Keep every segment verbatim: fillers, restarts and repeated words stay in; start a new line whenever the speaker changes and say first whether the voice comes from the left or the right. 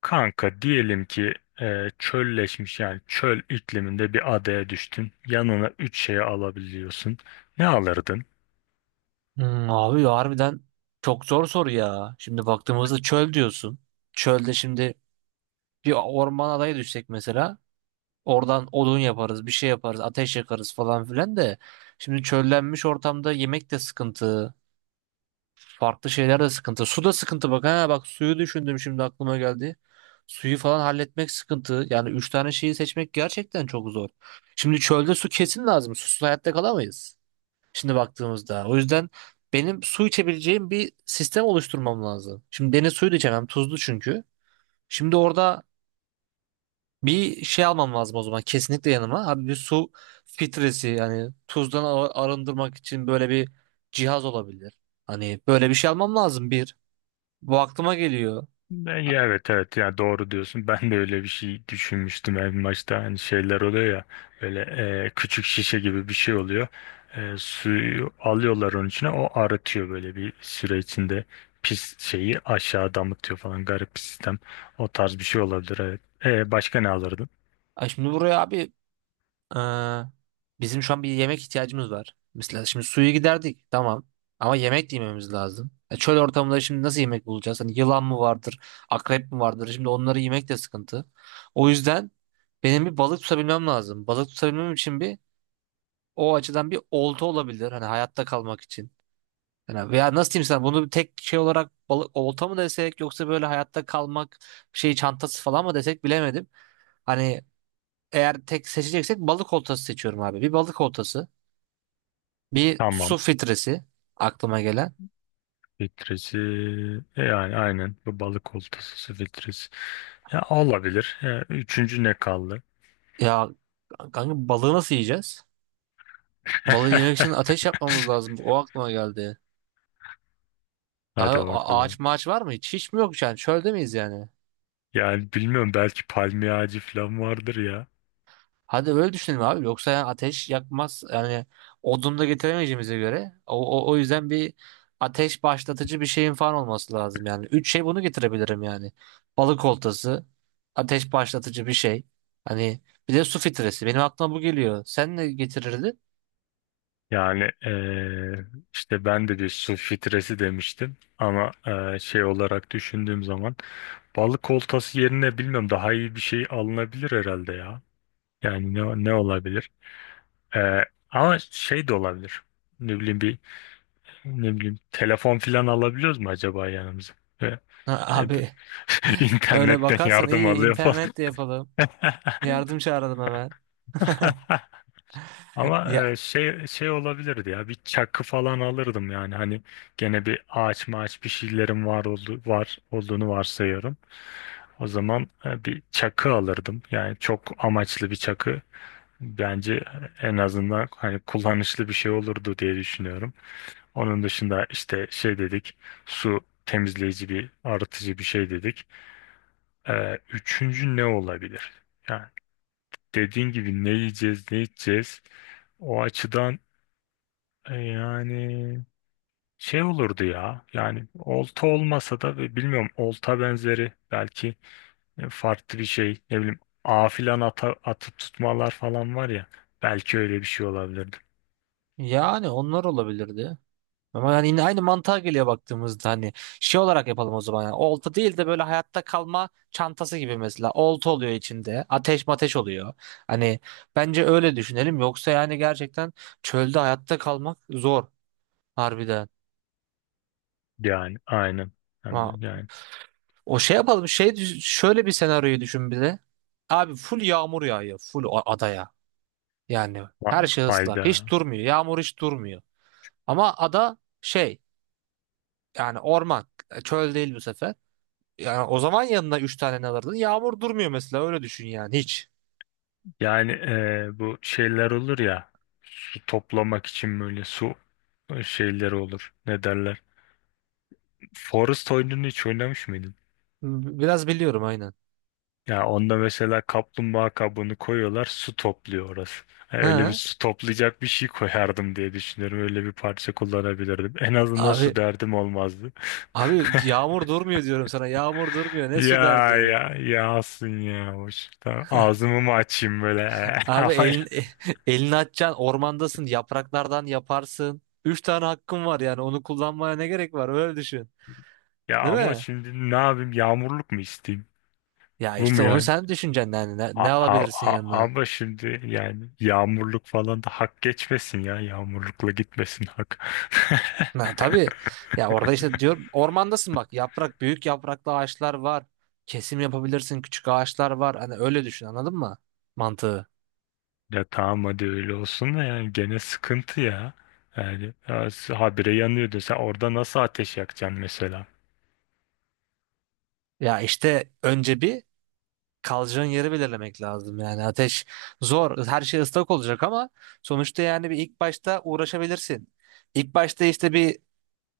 left: Kanka diyelim ki e, çölleşmiş yani çöl ikliminde bir adaya düştün. Yanına üç şeyi alabiliyorsun. Ne alırdın?
right: Hmm, abi ya harbiden çok zor soru ya. Şimdi baktığımızda çöl diyorsun. Çölde şimdi bir orman adayı düşsek mesela oradan odun yaparız, bir şey yaparız, ateş yakarız falan filan de. Şimdi çöllenmiş ortamda yemek de sıkıntı, farklı şeyler de sıkıntı. Su da sıkıntı, bak ha bak, suyu düşündüm şimdi aklıma geldi. Suyu falan halletmek sıkıntı. Yani üç tane şeyi seçmek gerçekten çok zor. Şimdi çölde su kesin lazım. Susuz hayatta kalamayız. Şimdi baktığımızda. O yüzden benim su içebileceğim bir sistem oluşturmam lazım. Şimdi deniz suyu da içemem. Tuzlu çünkü. Şimdi orada bir şey almam lazım o zaman. Kesinlikle yanıma. Abi bir su filtresi, yani tuzdan ar- arındırmak için böyle bir cihaz olabilir. Hani böyle bir şey almam lazım bir. Bu aklıma geliyor.
left: Ben,
right: Ha-
left: ya evet evet yani doğru diyorsun. Ben de öyle bir şey düşünmüştüm en başta. Hani şeyler oluyor ya böyle e, küçük şişe gibi bir şey oluyor. E, suyu alıyorlar onun içine, o arıtıyor böyle bir süre içinde. Pis şeyi aşağı damıtıyor falan, garip bir sistem. O tarz bir şey olabilir, evet. E, başka ne alırdın?
right: Ay şimdi buraya abi. Ee, Bizim şu an bir yemek ihtiyacımız var. Mesela şimdi suyu giderdik tamam ama yemek de yememiz lazım. E, çöl ortamında şimdi nasıl yemek bulacağız? Hani yılan mı vardır, akrep mi vardır? Şimdi onları yemek de sıkıntı. O yüzden benim bir balık tutabilmem lazım. Balık tutabilmem için bir, o açıdan bir olta olabilir. Hani hayatta kalmak için. Yani veya nasıl diyeyim sana bunu, bir tek şey olarak balık, olta mı desek yoksa böyle hayatta kalmak şey çantası falan mı desek bilemedim. Hani eğer tek seçeceksek balık oltası seçiyorum abi. Bir balık oltası. Bir su
left: Tamam.
right: filtresi aklıma gelen.
left: Filtresi, e, yani aynen bu balık oltası filtresi. Ya olabilir. Ya, üçüncü ne kaldı?
right: Ya kanka, balığı nasıl yiyeceğiz? Balığı yemek için ateş yapmamız lazım. O aklıma geldi. Abi,
left: Hadi
right: a- ağaç
left: bakalım.
right: maaç var mı? Hiç, hiç mi yok yani? Çölde miyiz yani?
left: Yani bilmiyorum, belki palmiye ağacı falan vardır ya.
right: Hadi öyle düşünelim abi. Yoksa yani ateş yakmaz. Yani odun da getiremeyeceğimize göre. O, o, o yüzden bir ateş başlatıcı bir şeyin falan olması lazım yani. Üç şey bunu getirebilirim yani. Balık oltası, ateş başlatıcı bir şey. Hani bir de su filtresi. Benim aklıma bu geliyor. Sen ne getirirdin?
left: Yani eee, işte ben de bir su filtresi demiştim ama eee, şey olarak düşündüğüm zaman balık oltası yerine bilmiyorum, daha iyi bir şey alınabilir herhalde ya. Yani ne, ne olabilir? Eee, ama şey de olabilir. Ne bileyim bir Ne bileyim telefon filan alabiliyoruz mu acaba yanımıza? E,
right: Ha,
left: e, b-
right: Abi, öyle
left: internetten
right: bakarsan
left: yardım
right: iyi
left: alıyor falan.
right: internet de yapalım. Yardım çağıralım hemen.
left: Ama
right: Ya
left: e, şey şey olabilirdi ya, bir çakı falan alırdım yani. Hani gene bir ağaç maaç bir şeylerin var oldu var olduğunu varsayıyorum. O zaman e, bir çakı alırdım. Yani çok amaçlı bir çakı bence en azından hani kullanışlı bir şey olurdu diye düşünüyorum. Onun dışında işte şey dedik, su temizleyici bir arıtıcı bir şey dedik. Ee, üçüncü ne olabilir? Yani dediğin gibi ne yiyeceğiz, ne içeceğiz. O açıdan e, yani şey olurdu ya. Yani olta olmasa da, ve bilmiyorum, olta benzeri belki e, farklı bir şey. Ne bileyim ağ filan, ata, atıp tutmalar falan var ya. Belki öyle bir şey olabilirdi.
right: yani onlar olabilirdi. Ama yani yine aynı mantığa geliyor baktığımızda. Hani şey olarak yapalım o zaman, yani olta değil de böyle hayatta kalma çantası gibi, mesela olta oluyor içinde, ateş mateş oluyor. Hani bence öyle düşünelim. Yoksa yani gerçekten çölde hayatta kalmak zor harbiden.
left: Yani aynen. Hem
right: Ama
left: de yani
right: o şey yapalım, şey düş- şöyle bir senaryoyu düşün bir de. Abi full yağmur yağıyor full a- adaya. Yani her
left: ha-
right: şey ıslak.
left: hayda.
right: Hiç durmuyor. Yağmur hiç durmuyor. Ama ada şey, yani orman. e, Çöl değil bu sefer. Yani o zaman yanına üç tane ne alırdın? Yağmur durmuyor mesela, öyle düşün yani hiç.
left: Yani e, bu şeyler olur ya. Su toplamak için böyle su e, şeyleri olur. Ne derler? Forest oyununu hiç oynamış mıydın?
right: B- Biraz biliyorum aynen.
left: Ya onda mesela kaplumbağa kabuğunu koyuyorlar, su topluyor orası. Ya öyle bir
right: Ha
left: su toplayacak bir şey koyardım diye düşünüyorum. Öyle bir parça kullanabilirdim. En azından su
right: Abi,
left: derdim olmazdı.
right: abi yağmur durmuyor diyorum sana. Yağmur durmuyor. Ne su
left: Ya
right: derdi?
left: ya yağsın ya hoş. Tamam, ağzımı mı açayım böyle? Ama
right: Abi elin, elini açacaksın, ormandasın, yapraklardan yaparsın. Üç tane hakkın var, yani onu kullanmaya ne gerek var, öyle düşün.
left: ya,
right: Değil
left: ama
right: mi?
left: şimdi ne yapayım? Yağmurluk mu isteyeyim?
right: Ya
left: Bu mu
right: işte onu
left: yani?
right: sen düşüneceksin, yani ne, ne
left: A-
right: alabilirsin
left: a- a-
right: yanına?
left: ama şimdi yani yağmurluk falan da hak geçmesin ya. Yağmurlukla gitmesin hak.
right: Ha, tabii, ya orada işte diyor ormandasın bak, yaprak büyük yapraklı ağaçlar var. Kesim yapabilirsin, küçük ağaçlar var. Hani öyle düşün, anladın mı mantığı?
left: Ya tamam, hadi öyle olsun da yani gene sıkıntı ya. Yani ya, s- habire yanıyor desen, orada nasıl ateş yakacaksın mesela?
right: Ya işte önce bir kalacağın yeri belirlemek lazım. Yani ateş zor, her şey ıslak olacak ama sonuçta yani bir ilk başta uğraşabilirsin. İlk başta işte bir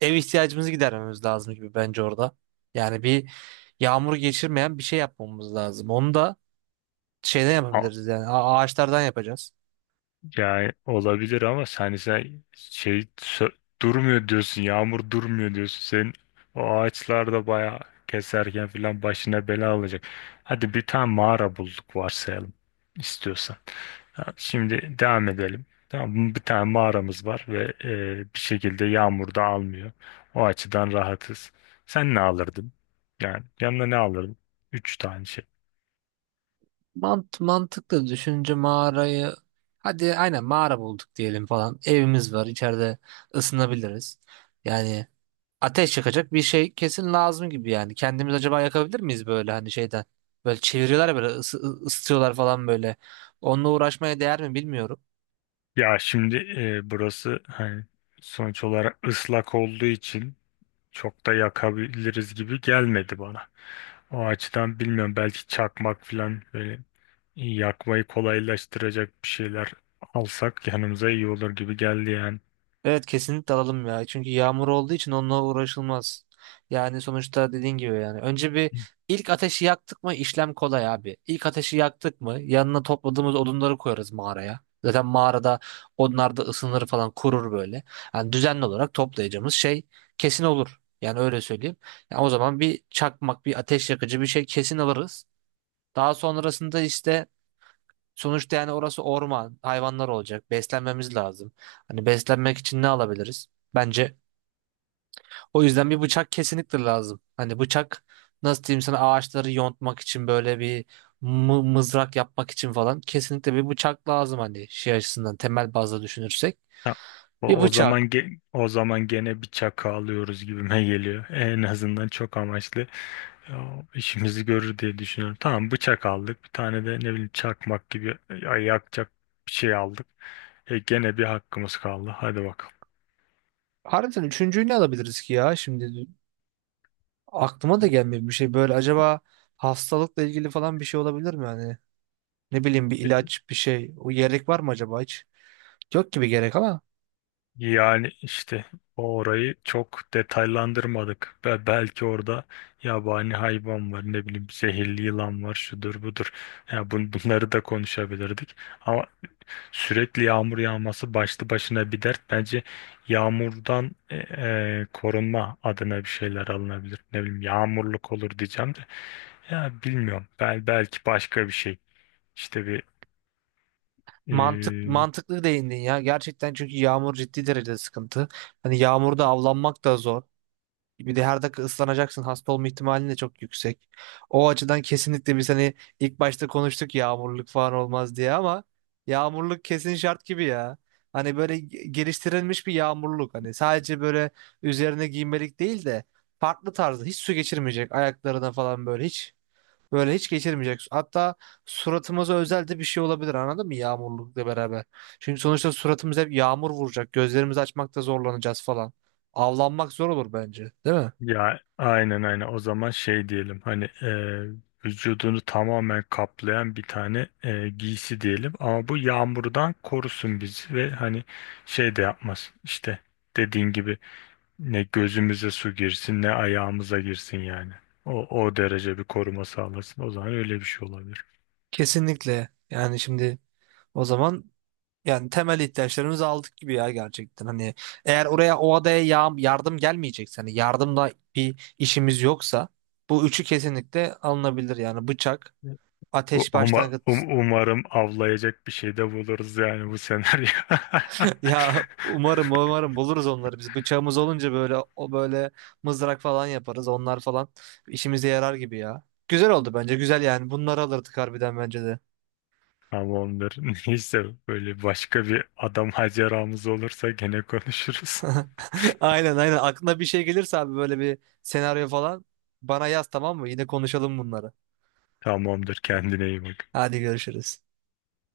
right: ev ihtiyacımızı gidermemiz lazım gibi bence orada. Yani bir yağmur geçirmeyen bir şey yapmamız lazım. Onu da şeyden yapabiliriz, yani a- ağaçlardan yapacağız.
left: Yani olabilir ama sen sen şey sö- durmuyor diyorsun. Yağmur durmuyor diyorsun. Senin o ağaçlar da bayağı keserken filan başına bela alacak. Hadi bir tane mağara bulduk varsayalım istiyorsan. Ha, şimdi devam edelim. Tamam mı? Bir tane mağaramız var ve e, bir şekilde yağmur da almıyor. O açıdan rahatız. Sen ne alırdın? Yani yanına ne alırdın? Üç tane şey.
right: Mant mantıklı düşünce mağarayı, hadi aynen mağara bulduk diyelim falan. Evimiz var içeride, ısınabiliriz. Yani ateş yakacak bir şey kesin lazım gibi yani. Kendimiz acaba yakabilir miyiz, böyle hani şeyden? Böyle çeviriyorlar ya, böyle ısı- ı- ısıtıyorlar falan böyle. Onunla uğraşmaya değer mi bilmiyorum.
left: Ya şimdi e, burası hani sonuç olarak ıslak olduğu için çok da yakabiliriz gibi gelmedi bana. O açıdan bilmiyorum, belki çakmak falan böyle yakmayı kolaylaştıracak bir şeyler alsak yanımıza iyi olur gibi geldi yani.
right: Evet, kesinlikle alalım ya. Çünkü yağmur olduğu için onunla uğraşılmaz. Yani sonuçta dediğin gibi yani. Önce bir ilk ateşi yaktık mı işlem kolay abi. İlk ateşi yaktık mı yanına topladığımız odunları koyarız mağaraya. Zaten mağarada onlar da ısınır falan, kurur böyle. Yani düzenli olarak toplayacağımız şey kesin olur. Yani öyle söyleyeyim. Yani o zaman bir çakmak, bir ateş yakıcı bir şey kesin alırız. Daha sonrasında işte, sonuçta yani orası orman, hayvanlar olacak. Beslenmemiz lazım. Hani beslenmek için ne alabiliriz? Bence o yüzden bir bıçak kesinlikle lazım. Hani bıçak, nasıl diyeyim sana, ağaçları yontmak için, böyle bir mı- mızrak yapmak için falan kesinlikle bir bıçak lazım, hani şey açısından, temel bazda düşünürsek.
left: Ha,
right: Bir
left: o o
right: bıçak.
left: zaman ge- o zaman gene bir çakı alıyoruz gibime geliyor. En azından çok amaçlı ya, işimizi görür diye düşünüyorum. Tamam, bıçak aldık. Bir tane de ne bileyim çakmak gibi ya- yakacak bir şey aldık. E, gene bir hakkımız kaldı. Hadi bakalım.
right: Harbiden üçüncüyü ne alabiliriz ki ya? Şimdi aklıma da gelmiyor bir şey, böyle acaba hastalıkla ilgili falan bir şey olabilir mi yani? Ne bileyim bir ilaç bir şey. O gerek var mı acaba hiç? Yok gibi gerek ama.
left: Yani işte orayı çok detaylandırmadık. Ve belki orada yabani hayvan var, ne bileyim zehirli yılan var, şudur budur. Ya bun- bunları da konuşabilirdik. Ama sürekli yağmur yağması başlı başına bir dert. Bence yağmurdan e, e, korunma adına bir şeyler alınabilir. Ne bileyim yağmurluk olur diyeceğim de. Ya bilmiyorum. Bel belki başka bir şey. İşte bir
right: Mantık
left: e,
right: mantıklı değindin ya. Gerçekten, çünkü yağmur ciddi derecede sıkıntı. Hani yağmurda avlanmak da zor. Bir de her dakika ıslanacaksın. Hasta olma ihtimalin de çok yüksek. O açıdan kesinlikle biz hani ilk başta konuştuk yağmurluk falan olmaz diye ama yağmurluk kesin şart gibi ya. Hani böyle ge- geliştirilmiş bir yağmurluk. Hani sadece böyle üzerine giymelik değil de farklı tarzda, hiç su geçirmeyecek, ayaklarına falan böyle hiç, böyle hiç geçirmeyecek. Hatta suratımıza özel de bir şey olabilir, anladın mı, yağmurlukla beraber. Çünkü sonuçta suratımıza hep yağmur vuracak. Gözlerimizi açmakta zorlanacağız falan. Avlanmak zor olur bence, değil mi?
left: ya aynen aynen, o zaman şey diyelim, hani e, vücudunu tamamen kaplayan bir tane e, giysi diyelim ama bu yağmurdan korusun bizi. Ve hani şey de yapmaz işte, dediğin gibi ne gözümüze su girsin ne ayağımıza girsin yani o, o derece bir koruma sağlasın. O zaman öyle bir şey olabilir.
right: Kesinlikle. Yani şimdi o zaman, yani temel ihtiyaçlarımızı aldık gibi ya gerçekten. Hani eğer oraya, o adaya ya- yardım gelmeyecekse, hani yardımla bir işimiz yoksa bu üçü kesinlikle alınabilir. Yani bıçak,
left: U-
right: ateş
left: Uma,
right: başlangıç.
left: um- umarım avlayacak bir şey de buluruz yani bu senaryo.
right: Ya umarım, umarım buluruz onları biz. Bıçağımız olunca böyle, o böyle mızrak falan yaparız. Onlar falan işimize yarar gibi ya. Güzel oldu bence. Güzel yani. Bunları alırdık harbiden bence de.
left: Tamamdır. Neyse böyle başka bir adam maceramız olursa gene konuşuruz.
right: Aynen, aynen. Aklına bir şey gelirse abi, böyle bir senaryo falan, bana yaz tamam mı? Yine konuşalım bunları.
left: Tamamdır. Kendine iyi bak.
right: Hadi görüşürüz.